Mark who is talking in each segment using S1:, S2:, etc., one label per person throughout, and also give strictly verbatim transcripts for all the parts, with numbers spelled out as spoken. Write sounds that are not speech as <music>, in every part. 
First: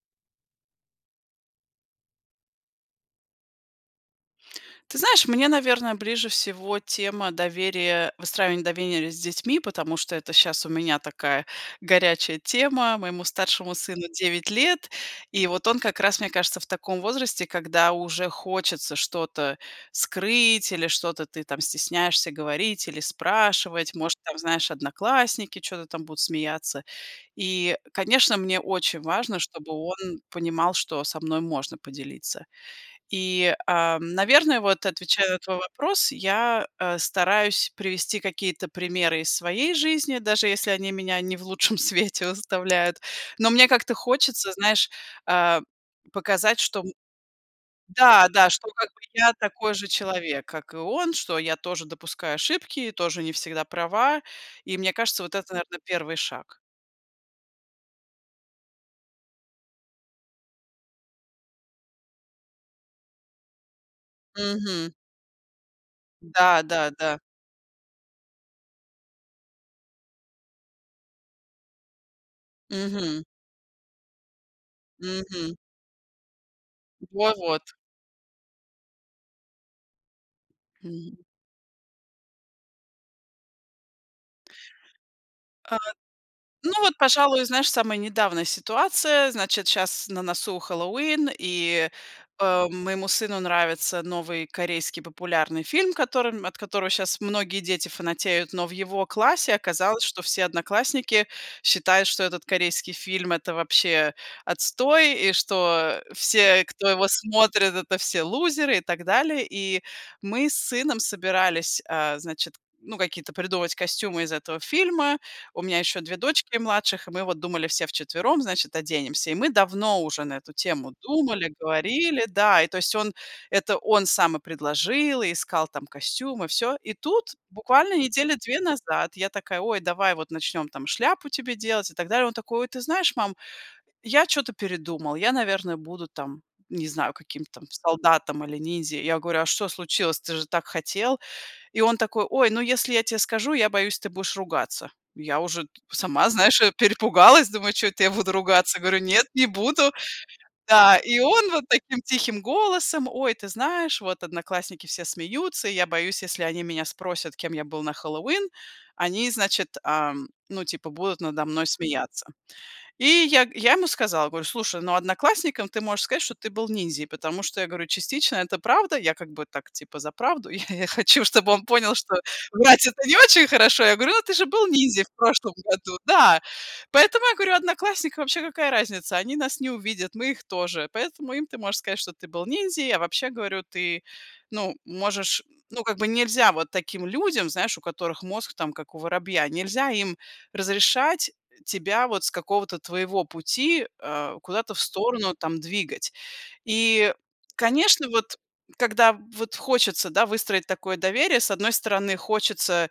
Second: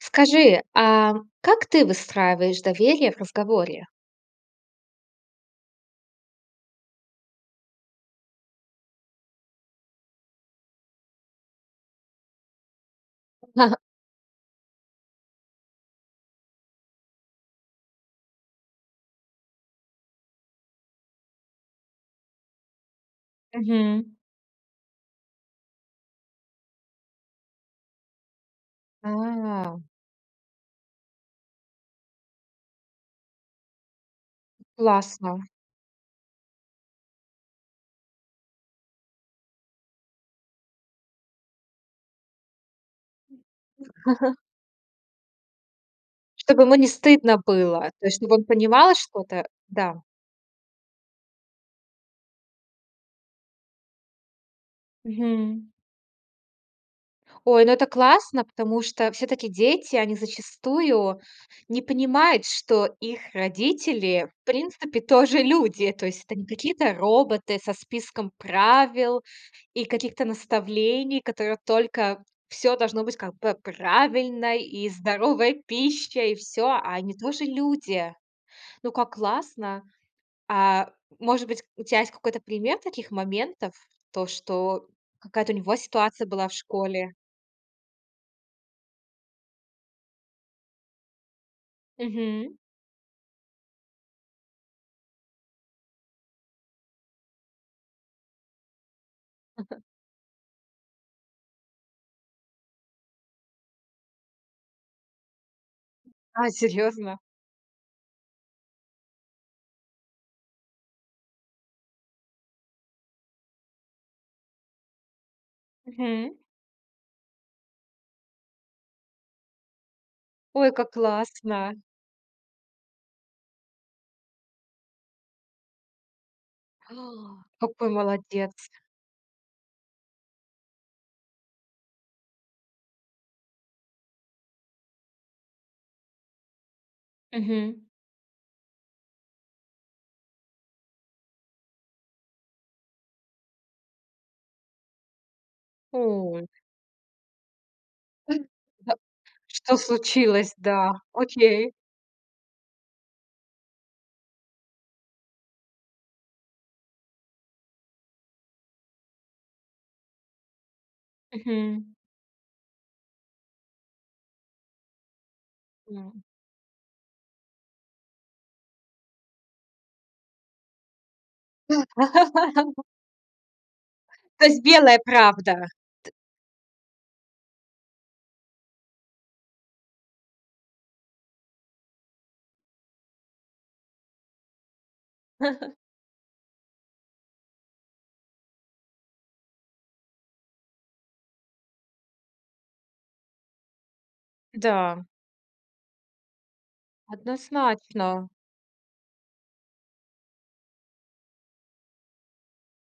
S1: Скажи, а как ты выстраиваешь доверие в разговоре?
S2: Ты знаешь, мне, наверно, ближе всего тема доверия, выстраивания довенерия с детьми, потому что это щас у меня такая горячая тема. Моему старшему
S1: <chuckles>
S2: сыну девять лет, и вот он как раз, мне кажется, в таком возрасте, когда уже хочется что-то скрыть или что-то ты там стесняешься говорить или спрашивать.
S1: Мгм.
S2: Может, там, знаешь, одноклассники чё-то там будут смеяться. И, конечно, мне очень важно, чтобы
S1: А.
S2: он понимал, что со мной можно поделиться. И, ам, наверное, вот, отвечая на
S1: Классно.
S2: твой вопрос, я, э, стараюсь привести какие-то примеры из своей жизни, даже если они меня не в лучшем свете выставляют, но мне как-то
S1: <chuckles>
S2: хочется, знаешь, э, показать,
S1: Чтоб ему
S2: что,
S1: не
S2: м
S1: стыдно было, то есть
S2: Да
S1: чтобы он
S2: да, что как
S1: понимал
S2: бы я
S1: что-то,
S2: такой же
S1: да.
S2: человек, как и он, что я тоже допускаю ошибки, и тоже не всегда права, и, мне кажется, вот это,
S1: Мгм.
S2: наверно, первый шаг.
S1: Ой, ну, это классно, потому что всё-таки дети, они зачастую не понимают, что их родители, в
S2: Мгм.
S1: принципе, тоже люди. То есть это не
S2: Да, да,
S1: какие-то
S2: да.
S1: роботы со списком правил и каких-то наставлений, которые только всё должно быть,
S2: Мгм.
S1: как бы, правильно, и здоровая
S2: Мгм.
S1: пища, и всё, а они
S2: Во
S1: тоже
S2: вот.
S1: люди. Ну, как классно! А
S2: Мгм.
S1: может быть, у тя есть какой-то пример таких моментов, то, что какая-то у
S2: А,
S1: него ситуация была в
S2: ну вот,
S1: школе?
S2: пожалуй, знаешь, самая недавняя ситуация. Значит, щас на носу Хэллоуин, и,
S1: Мгм.
S2: э, моему сыну нравится новый корейский популярный фильм, которым от которого щас многие дети фанатеют. Но в его классе
S1: <chuckles>
S2: оказалось, что все одноклассники считают, что этот корейский фильм- это вообще отстой. И что
S1: А
S2: все, кто его
S1: серьёзно?
S2: смотрит- это все лузеры и так далее. И мы с сыном собирались, э, значит, ну, какие-то придумывать костюмы из этого фильма. У меня еще две
S1: Мгм.
S2: дочки младших, и мы вот думали все вчетвером, значит, оденемся. И мы давно уже на эту
S1: Ой, как
S2: тему думали,
S1: классно!
S2: говорили, да. И то есть он, это он сам и предложил, и искал там костюмы, всё. И тут
S1: <gasps> Какой
S2: буквально недели две
S1: молодец.
S2: назад я такая: "Ой, давай вот начнем там шляпу тебе делать" и так далее. Он такой: "Ой, ты знаешь, мам, я чё-то передумал, я, наверное, буду там, не знаю, каким-то там
S1: Мгм.
S2: солдатом или ниндзя". Я говорю: "А что случилось, ты же так хотел?" И он такой: "Ой, ну, если я те скажу, я боюсь, ты будешь ругаться". Я уже т сама,
S1: Ой.
S2: знаешь, э, перепугалась, думаю: "Чё это я буду ругаться?"
S1: Да.
S2: Говорю: "Нет, не
S1: Что
S2: буду".
S1: случилось, да.
S2: Да, и он вот
S1: Окей.
S2: таким тихим голосом: "Ой, ты знаешь, вот одноклассники все смеются, и я боюсь, если они меня спросят, кем я был на Хэллоуин, они, значит, ам, ну, типа, будут надо мной
S1: Мгм.
S2: смеяться". И я я ему сказала, говорю: "Слушай, ну, одноклассником ты можешь
S1: На
S2: сказать, что ты был ниндзей", потому что я говорю: "Частично это правда". Я как бы так, типа за правду, я <chuckles> я хочу, чтобы он понял, что врать-
S1: <laughs>
S2: это не очень хорошо. Я говорю: "Ну, ты же
S1: То есть
S2: был
S1: белая
S2: ниндзей в прошлом
S1: правда?
S2: году".
S1: Т
S2: Да. Поэтому я говорю: "Одноклассникам вообще какая разница, они нас не увидят, мы их тоже, поэтому им ты можешь сказать, что ты был ниндзей". Я вообще говорю: "Ты, ну, можешь,
S1: <chuckles>
S2: ну, как бы, нельзя вот таким людям, знаешь, у которых мозг там как у воробья, нельзя им разрешать тебя вот с какого-то твоего пути, э, куда-то в
S1: Да.
S2: сторону там двигать". И конечно,
S1: Однозначно.
S2: вот когда вот хочется, да, выстроить такое доверие, с одной стороны хочется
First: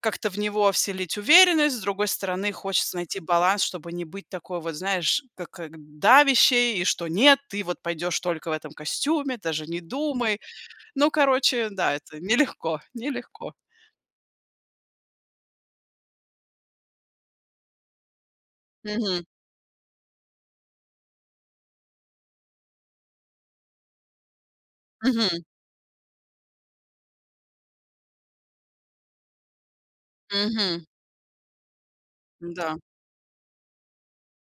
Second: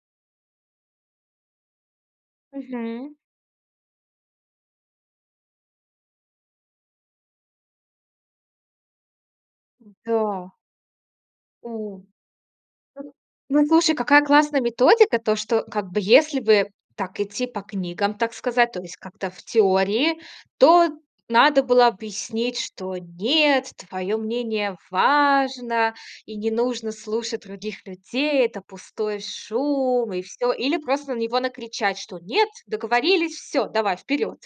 S2: как-то в него вселить уверенность, с другой стороны хочется
S1: Мгм.
S2: найти баланс, чтобы не быть такой вот, знаешь, ка как давящей, и что: "Нет, ты вот пойдешь только в этом костюме, даже не думай".
S1: М-да.
S2: Ну, короче, да,
S1: У,
S2: это нелегко нелегко.
S1: ну, и слушай, какая классная методика. То, что, как бы, если бы так идти по книгам, так сказать, то есть
S2: Мгм.
S1: как-то в теории, то надо было объяснить, что: "Нет, твое мнение
S2: Мгм.
S1: важно, и не нужно слушать других людей. Это пустой шум, и всё". Или
S2: Мгм.
S1: просто на него накричать, что: "Нет,
S2: М-да.
S1: договорились, всё, давай, вперёд".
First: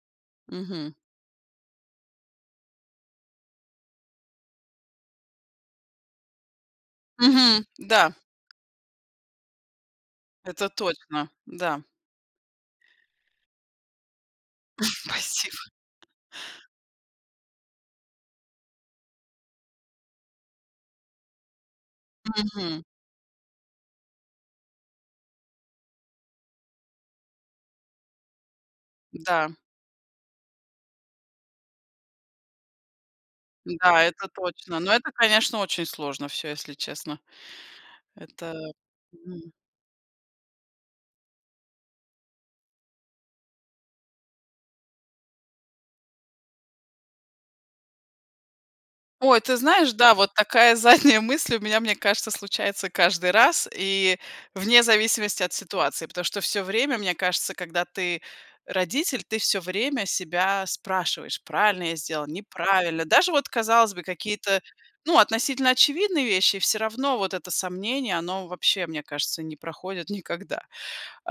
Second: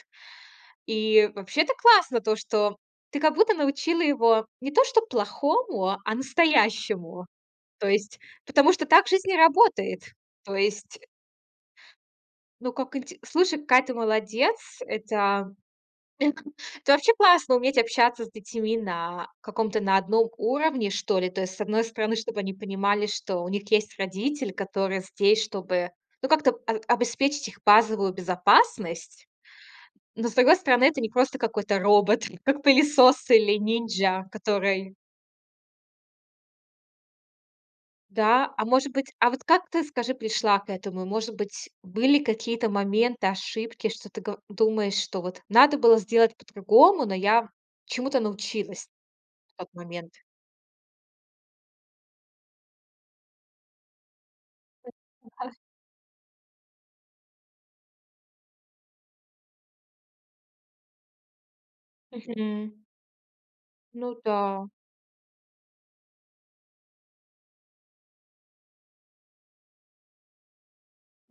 S2: Мгм.
S1: И вообще, это классно, то что ты как будто научила его не то чтоб плохому, а настоящему.
S2: Мгм,
S1: То
S2: да.
S1: есть, потому что так жизнь и работает. То
S2: Это
S1: есть
S2: точно, да.
S1: Ну, как инте слушай, какая ты молодец!
S2: <chuckles>
S1: Это
S2: Спасибо.
S1: это вообще классно уметь общаться с детьми на каком-то, на одном уровне, что ли. То есть, с одной стороны, чтоб они
S2: Мгм.
S1: понимали, что у них есть родитель, которые здесь, чтобы ну как-то об обеспечить их базовую безопасность.
S2: Да.
S1: Но, с другой стороны, это не просто какой-то робот, как пылесос или
S2: Да,
S1: нинжя,
S2: это точно, но
S1: который
S2: это, конечно, очень сложно всё, если честно. Это,
S1: Да, а может быть, а вот
S2: м
S1: как ты, скажи, пришла к этому? И может быть, были какие-то моменты, ошибки, что ты, го думаешь, что вот надо было сделать по-другому, но я чему-то научилась
S2: Ой, ты
S1: в тот
S2: знаешь,
S1: момент.
S2: да, вот такая задняя мысль у меня, мне кажется, случается каждый раз, и вне
S1: Вот. Ну
S2: зависимости
S1: да.
S2: от ситуации. Потому что всё время, мне кажется, когда ты родитель, ты всё время себя спрашиваешь: "Правильно я сделал,
S1: Мгм.
S2: неправильно?" Даже вот, казалось бы,
S1: Ну
S2: какие-то,
S1: да.
S2: ну, относительно очевидные вещи, и всё равно вот это сомнение, оно вообще, мне кажется, не проходит никогда.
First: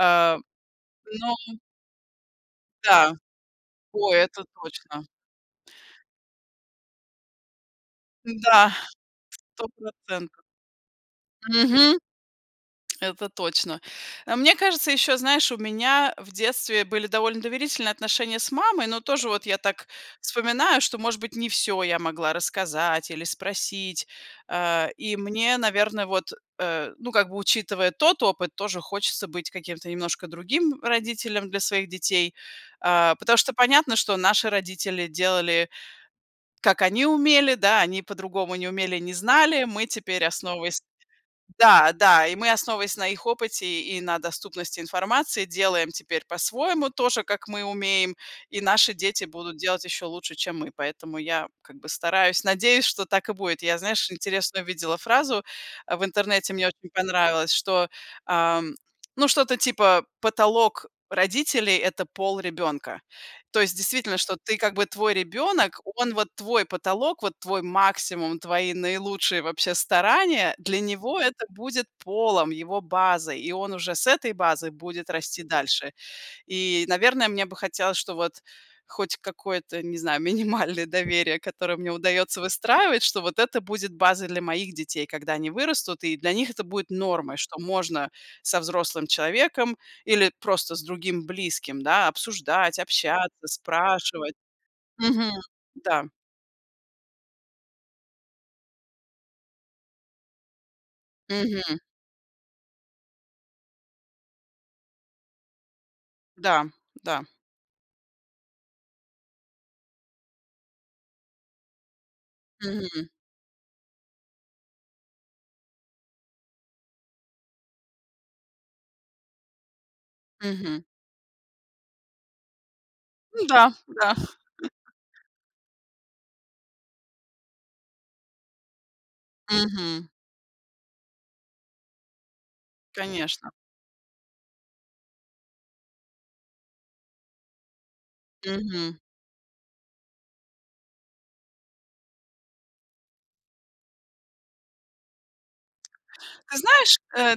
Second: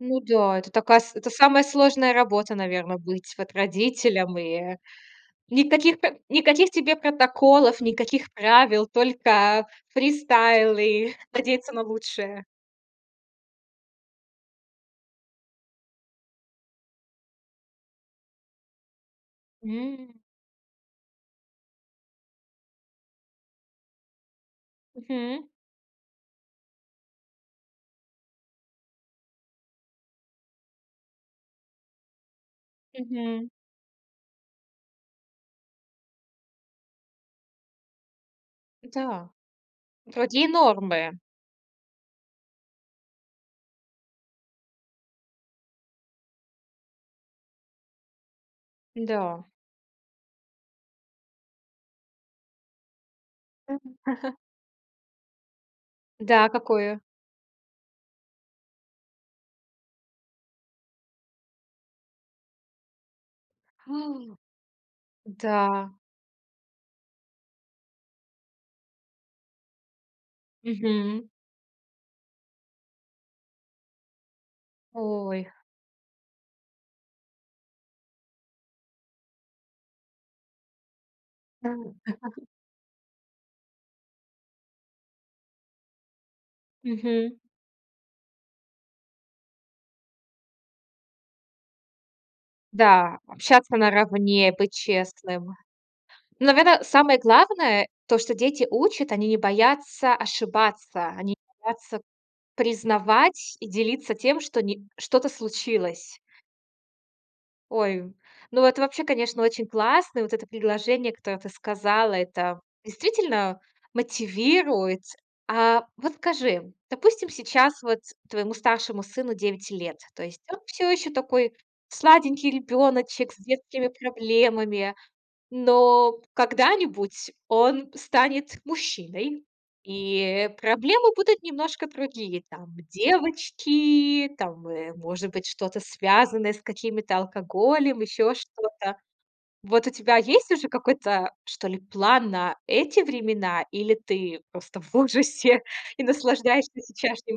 S1: Ну да, это такая с это
S2: но
S1: самая сложная работа, наверно,
S2: Да,
S1: быть вот
S2: о,
S1: родителям, ы,
S2: это
S1: э,
S2: точно.
S1: никаких п никаких тебе протоколов, никаких
S2: Да,
S1: правил, только
S2: сто процентов.
S1: фристайлы, надеяться на
S2: Мгм.
S1: лучшее.
S2: Это точно. Э, мне кажется, ещё, знаешь, у меня, э, в детстве были довольно доверительные отношения с мамой, но тоже вот я так
S1: М.
S2: вспоминаю, что, может быть, не всё я могла рассказать или спросить. Э, и
S1: Мгм.
S2: мне, наверно, вот, э, ну, как бы, учитывая тот опыт, тоже хочется быть каким-то немножко другим родителем для своих детей. Э, потому
S1: Мгм.
S2: что понятно, что наши родители делали, как они умели, да, они по-другому не умели, не
S1: М-да.
S2: знали. Мы теперь,
S1: Вроде и
S2: основываясь
S1: нормы.
S2: Да, да, и мы, основываясь на их опыте и на доступности информации, делаем теперь по-своему, тоже как мы умеем, и наши дети
S1: Н-да.
S2: будут делать ещё лучше, чем мы. Поэтому я, как бы, стараюсь, надеюсь, что так и будет.
S1: Да
S2: Я,
S1: вот.
S2: знаешь,
S1: <chuckles>
S2: интересную видела фразу, э, в
S1: Да, а
S2: интернете, мне очень
S1: какую?
S2: понравилось, что, ам, ну, что-то типа: "Потолок родителей- это пол ребёнка". То есть действительно, что
S1: <gasps>
S2: ты, как бы, твой ребёнок,
S1: Да.
S2: он вот твой потолок, вот твой максимум, твои наилучшие вообще старания, для него
S1: Мгм.
S2: это будет полом, его базой. И он уже с этой базы будет расти
S1: Ой.
S2: дальше. И, наверное, мне бы хотелось, чтоб вот хоть какое-то, не знаю, минимальное доверие, которое мне
S1: Ну
S2: удаётся
S1: <chuckles>
S2: выстраивать, что вот это будет базой для моих детей, когда они вырастут, и для них это будет нормой,
S1: Мгм.
S2: что можно со взрослым человеком или просто с другим близким, да, обсуждать,
S1: Да,
S2: общаться,
S1: общаться
S2: спрашивать.
S1: наравне, быть
S2: Мгм.
S1: честным.
S2: Да.
S1: Ну наверно, самое главное- то, что дети учат, они не боятся ошибаться, они не
S2: Мгм.
S1: боятся признавать и делиться тем, что ни что-то случилось.
S2: Дам, да.
S1: Ой! Ну, это вообще, конечно, очень классно. Вот это предложение, которое ты сказала. Это
S2: Мгм.
S1: действительно мотивирует. А, вот скажи, допустим, сейчас вот твоему старшему сыну девять лет. То есть, он
S2: Мгм.
S1: всё ещё такой сладенький ребёночек с
S2: Ну да,
S1: детскими
S2: да.
S1: проблемами,
S2: <chuckles>
S1: но когда-нибудь он станет мужчиной
S2: Мгм.
S1: и, э, проблемы будут немножко другие. Там
S2: Конечно.
S1: девочки, там, э, может быть что-то связанное с какими-то алкоголем, ещё что-то.
S2: Мгм.
S1: Вот у тебя есть уже какой-то, что ли, план на эти времена или ты просто в ужасе и
S2: Ты
S1: наслаждаешься
S2: знаешь, э,
S1: сечяшным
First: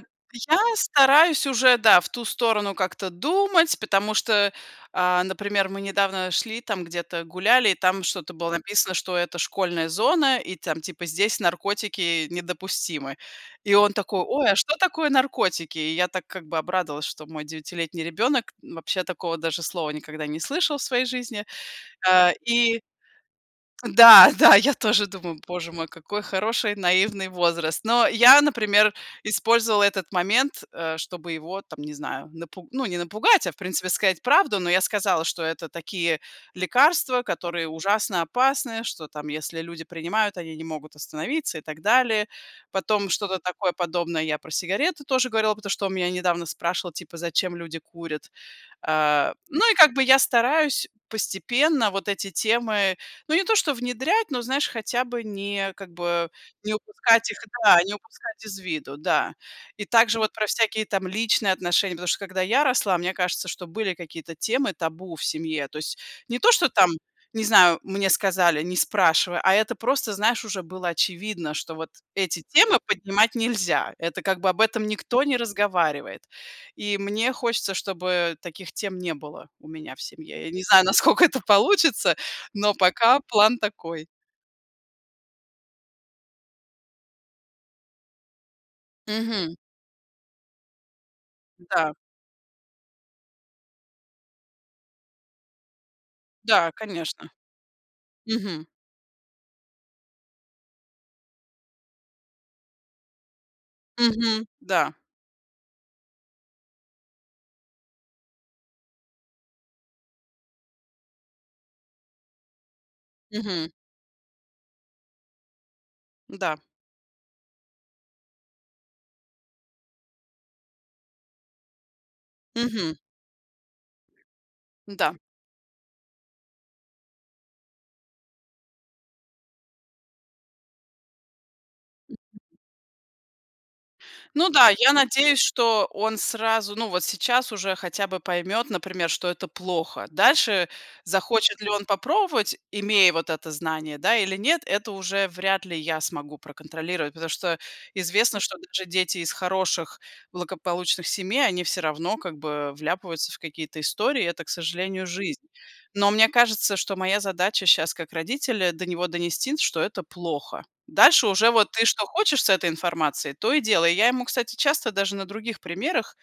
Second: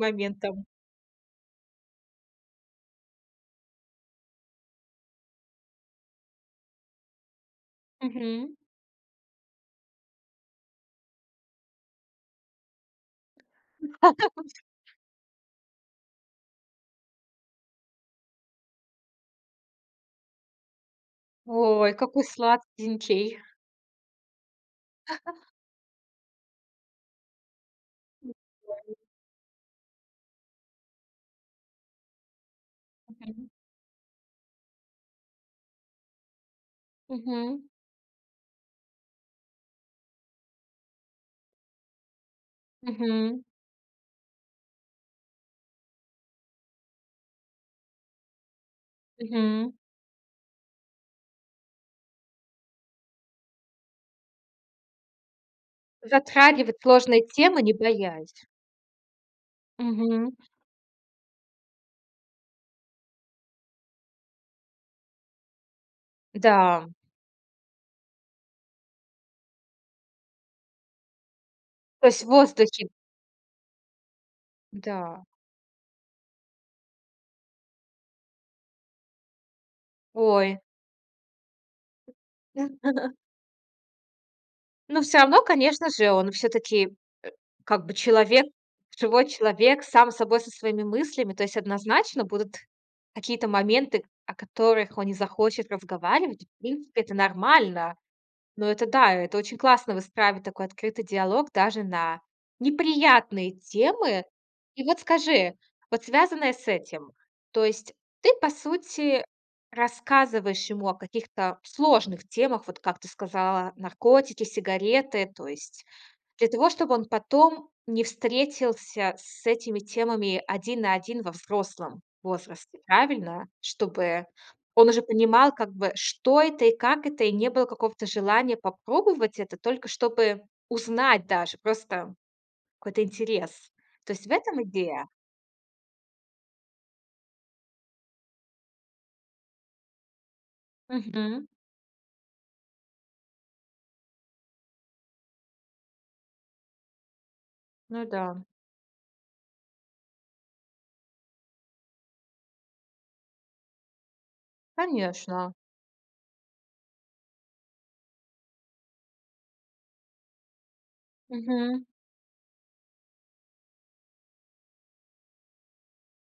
S2: я
S1: моментом?
S2: стараюсь уже, да, в ту сторону как-то думать, потому что, а, например, мы недавно шли, там где-то гуляли и там что-то было
S1: Мгм.
S2: написано, что это школьная зона и там типа здесь наркотики недопустимы. И он такой: "Ой, а
S1: <laughs>
S2: что такое наркотики?" И я так как бы обрадовалась, что мой девятилетний ребенок, вообще, такого даже слова никогда не слышал в своей жизни.
S1: Ой, какой
S2: А, и
S1: сладкинький!
S2: да, да, я тоже думаю:
S1: <laughs>
S2: "Боже мой, какой хороший наивный возраст". Но я,
S1: Вает.
S2: например, использовала этот момент, э, чтобы его, там не знаю, напу ну не напугать,
S1: Мгм.
S2: а, в принципе, сказать правду, но я сказала, что это такие лекарства,
S1: Мгм.
S2: которые ужасно опасны, что там если люди принимают, они не могут остановиться и так далее. Потом что-то
S1: Мгм.
S2: такое подобное я про сигареты тоже говорила, потому что он у меня недавно спрашивал, типа зачем люди курят. А, ну
S1: Мгм.
S2: и как бы я стараюсь постепенно вот эти темы, ну, не то что внедрять, но знаешь, хотя бы не как бы, не
S1: Затрагивать сложные
S2: упускать их
S1: темы, не
S2: да, не
S1: боясь.
S2: упускать из виду, да. И также вот
S1: Мгм.
S2: про всякие там личные отношения. Потому что когда я росла, мне кажется, что были какие-то темы табу в семье. То есть, не то, что
S1: Да.
S2: там, не знаю, мне сказали, не спрашивай, а это просто, знаешь, уже было очевидно, что вот
S1: То есть, в
S2: эти темы
S1: воздухе.
S2: поднимать нельзя. Это как бы об этом никто
S1: Да.
S2: не разговаривает. И мне хочется, чтобы таких тем не было у меня в семье. Я
S1: Ой.
S2: не знаю, насколько это получится, но
S1: <laughs>
S2: пока план такой.
S1: Ну, всё равно, конечно же, он все-таки, э, как бы человек живой
S2: Мгм.
S1: человек сам собой, со своими мыслями. То есть,
S2: Да.
S1: однозначно будут какие-то моменты, о которых он не захочет разговаривать. В
S2: Да,
S1: принципе, это
S2: конечно.
S1: нормально.
S2: Мгм.
S1: Но это да, это очень классно выстраивать, такой открытый диалог даже на неприятные темы.
S2: Мгм.
S1: И
S2: Да.
S1: вот скажи, вот связанное с этим, то есть ты по сути рассказываешь ему о каких-то сложных темах, вот как ты
S2: Мгм.
S1: сказала наркотики, сигареты, то есть для
S2: Да.
S1: того чтобы он потом не встретился с этими темами один на один во взрослом возрасте,
S2: Мгм.
S1: правильно? Чтобы он уже
S2: Н-да.
S1: понимал как бы что это и как это и не было какого-то желания попробовать это только чтобы узнать даже просто какой-то интерес. То есть, в
S2: Ну
S1: этом
S2: да, я
S1: идея?
S2: надеюсь, что он сразу ну вот сейчас уже хотя бы поймет, например, что это плохо. Дальше
S1: Мгм.
S2: захочет ли он попробовать, имея вот это знание, да или нет, это уже вряд ли я смогу проконтролировать. Потому что
S1: Ну
S2: известно,
S1: да.
S2: что даже дети из хороших благополучных семей они всё равно как бы вляпываются в какие-то истории. Это, к сожалению, жизнь.
S1: Конечно.
S2: Но мне кажется, что моя задача щас как родителя до него донести, что это плохо. Дальше уже вот ты
S1: Мгм.
S2: что хочешь с этой информацией, то и делай. Я ему, кстати, часто даже на других примерах,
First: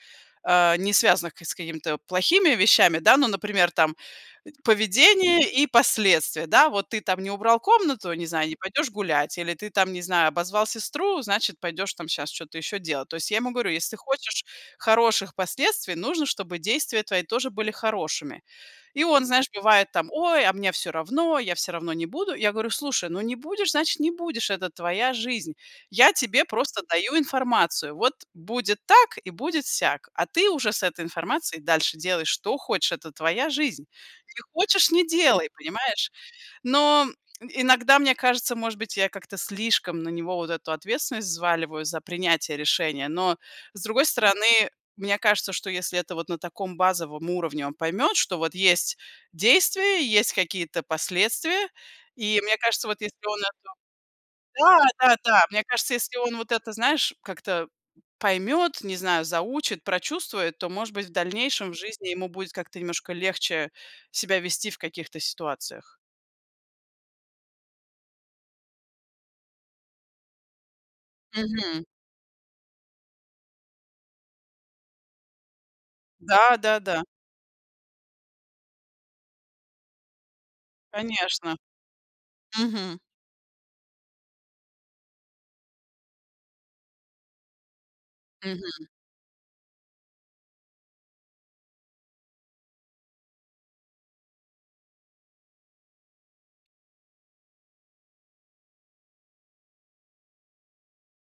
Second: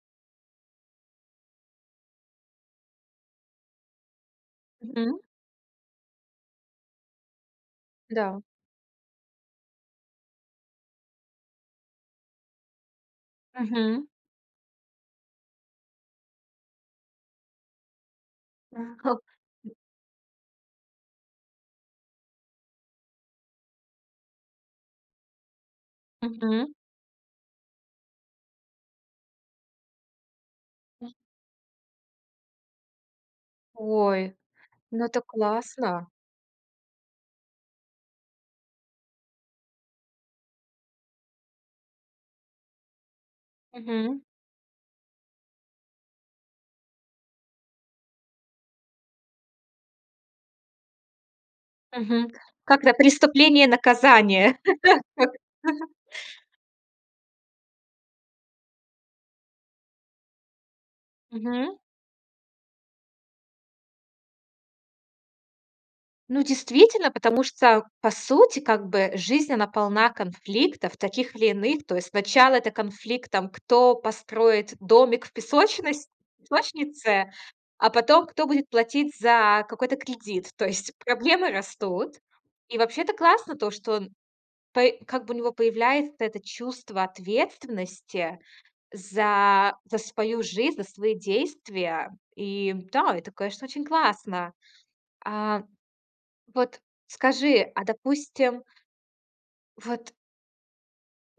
S2: а, не связанных к с какими-то плохими вещами, да, ну например, там,
S1: Мгм.
S2: поведение и последствия, да: вот ты там не убрал комнату, не
S1: Да.
S2: знаю, не пойдешь гулять, или ты там, не знаю, обозвал сестру, значит пойдешь, там сейчас что-то еще делать. То есть, я ему говорю: "Если ты
S1: Мгм.
S2: хочешь хороших последствий, нужно чтобы действия твои тоже были хорошими". И он знаешь
S1: <unintelligible>
S2: бывает, там: "Ой, а мне всё равно, я всё равно не буду". Я говорю: "Слушай, ну не будешь, значит не будешь, это твоя жизнь. Я тебе
S1: Мгм.
S2: просто даю информацию, вот будет так и будет сяк. А ты уже с этой информацией дальше делай, что хочешь, это твоя жизнь.
S1: Ой!
S2: Не хочешь, не
S1: Ну это
S2: делай,
S1: классно!
S2: понимаешь?" Но, иногда, мне кажется, может быть я как-то слишком на него вот эту ответственность взваливаю за принятие решения, но с другой
S1: Мгм.
S2: стороны, мне кажется, что если это вот на таком базовом уровне он поймет, что вот есть действия, и, есть какие-то последствия
S1: Мгм.
S2: и мне
S1: Как
S2: кажется,
S1: это?
S2: вот если он
S1: "Преступление
S2: это
S1: и наказание".
S2: Да, да, да, мне кажется,
S1: <laughs>
S2: если он вот это, знаешь, как-то поймет, не знаю, заучит, прочувствует, то может быть в дальнейшем в
S1: Мгм.
S2: жизни ему будет как-то немножко легче себя вести в каких-то ситуациях.
S1: Ну, действительно, потому что, по сути, как бы жизнь, она полна конфликтов таких или
S2: Мгм.
S1: иных. То есть, сначала это конфликт, там кто построит домик в песочност
S2: Да, да, да.
S1: песочнице, а потом кто будет платить за какой-то кредит. То есть, проблемы
S2: Конечно.
S1: растут. И,
S2: Мгм.
S1: вообще, это классно то что он, по как бы у него появляется это чувство ответственности
S2: Мгм.
S1: за за свою жизнь, за свои действия. И да, это, конечно, очень классно. А, вот, скажи, а допустим Вот.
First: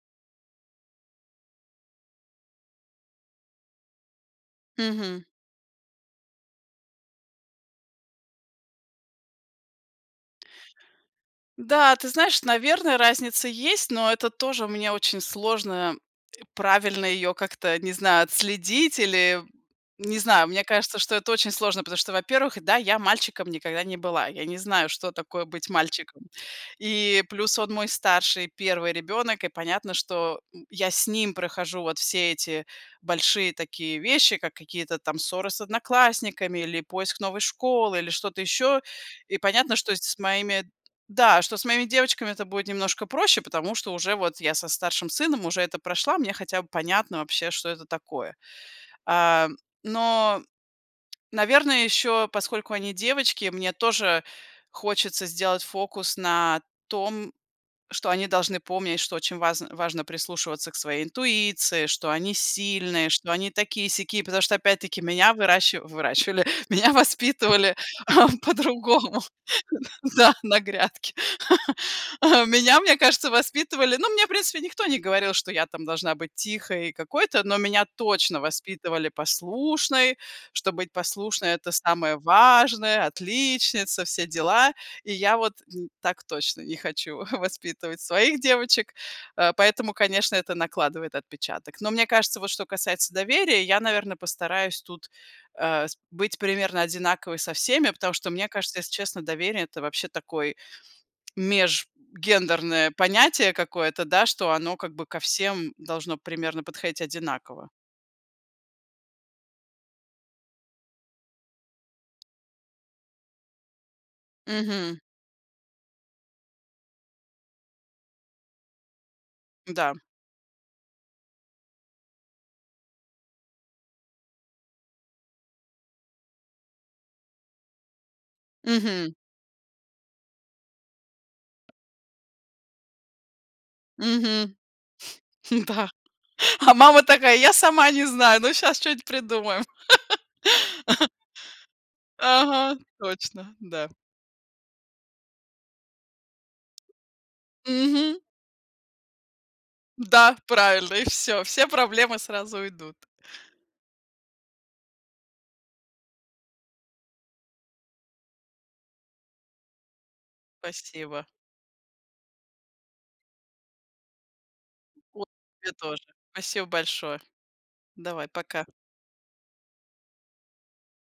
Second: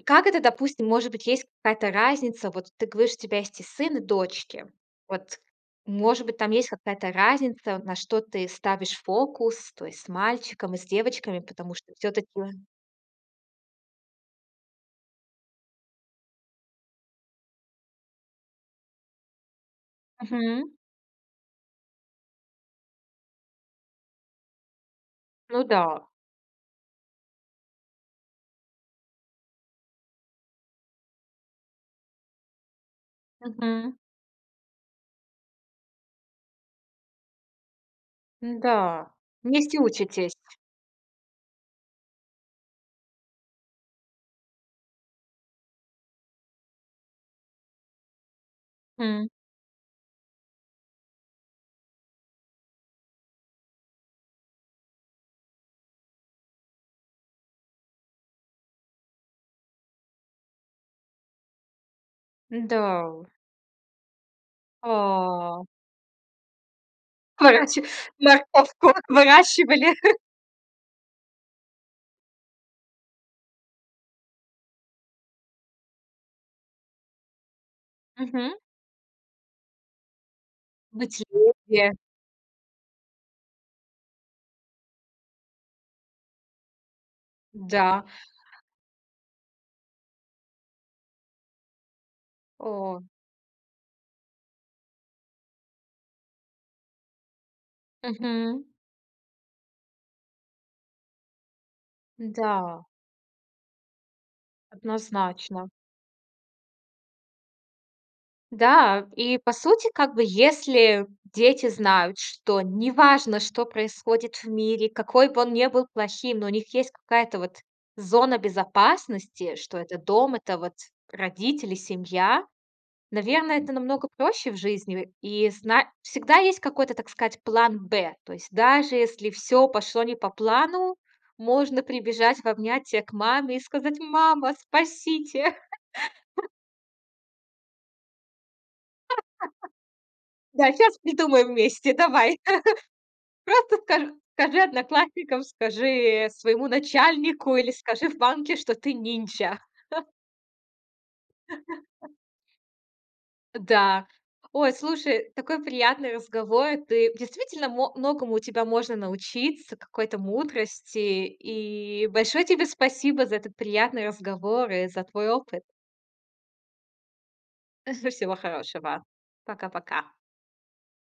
S1: Как это, допустим, может быть, есть какая-то разница? Вот ты говоришь, у тебя есть и сын, и дочки.
S2: Мгм.
S1: Вот, может быть, там есть какая-то разница, на что ты ставишь фокус, то есть с мальчиком и с девочками, потому что
S2: Да, ты
S1: всё-таки
S2: знаешь, наверно, разница есть, но это тоже мне очень сложно правильно ее как-то, не знаю, отследить или не знаю, мне
S1: Мгм.
S2: кажется, что это очень сложно, потому что, во-первых, да, я мальчиком никогда не была, я не знаю, что такое
S1: Ну
S2: быть
S1: да.
S2: мальчиком. И плюс он мой старший первый ребенок и понятно, что я с ним прохожу вот все эти большие
S1: Мгм.
S2: такие вещи, как какие-то там ссоры с одноклассниками или поиск новой школы или что-то еще
S1: М-да,
S2: и понятно,
S1: вместе
S2: что с
S1: учитесь.
S2: моими Да, что с моими девочками это будет немножко проще, потому что уже вот я со старшим сыном уже это прошла, мне хотя бы понятно вообще, что это такое.
S1: М.
S2: А, но, наверное, еще поскольку они девочки, мне тоже хочется сделать фокус на том, что они должны помнить, что очень вазн важно прислушиваться к своей интуиции, что они сильные,
S1: Н-да.
S2: что они такие-сякие, потому что опять-таки меня
S1: А.
S2: выращи выращивали, меня воспитывали
S1: Короче, морковку
S2: по-другому,
S1: выращивали.
S2: да на грядке. Меня, мне кажется, воспитывали, но мне, в принципе, никто не говорил, что я там должна быть тихой, какой-то, но меня точно
S1: Мгм.
S2: воспитывали послушной, что быть послушной это
S1: Материнстве.
S2: самое важное, отличница, все дела. И я вот, так точно не хочу <chuckles> воспитывать
S1: Да.
S2: своих девочек, э, поэтому, конечно, это накладывает отпечаток. Но мне кажется, вот, что
S1: О!
S2: касается доверия, я, наверное, постараюсь тут, э, с быть примерно одинаковой со всеми, потому что мне
S1: Мгм.
S2: кажется, если честно, доверие- это, вообще, такой
S1: М-да.
S2: межгендерное понятие какое-то, да, что оно как бы ко
S1: Однозначно.
S2: всем должно примерно подходить одинаково.
S1: Да! И, по сути, как бы, если дети знают, что неважно, что происходит в мире,
S2: Мгм.
S1: какой бы он не был плохим, но у них есть какая-то, вот, зона безопасности. Что
S2: Да.
S1: это дом, это, вот, родители, семья. Наверно, это намного проще в жизни. И в и зна всегда есть какой-то, так сказать, "план Б". То есть, даже,
S2: Мгм.
S1: если всё пошло не по плану, можно прибежать в обнятия к маме и сказать: "Мама,
S2: Мгм.
S1: спасите!"
S2: М-да.
S1: <chuckles>
S2: А мама такая: я сама не знаю, но щас чё-нибудь
S1: <laughs>
S2: придумаем.
S1: Да. Щас придумаем вместе!
S2: <laughs>
S1: Давай!
S2: Ага,
S1: <chuckles>
S2: точно,
S1: Просто
S2: да.
S1: скаж скажи одноклассникам, скажи своему начальнику или скажи в
S2: Мгм.
S1: банке, что ты ниндзя! <chuckles>
S2: Да, правильно, и всё, все
S1: <chuckles>
S2: проблемы сразу уйдут.
S1: Э, да. Ой, слушай, такой приятный разговор. Ты действительно, мо многому у тебя можно научиться, какой-то мудрости.
S2: Спасибо.
S1: И большое тебе спасибо за этот приятный разговор и за
S2: Вот,
S1: твой опыт!
S2: тебе тоже. Спасибо большое.
S1: <chuckles>
S2: Давай,
S1: Всего
S2: пока.
S1: хорошего! Пока-пока!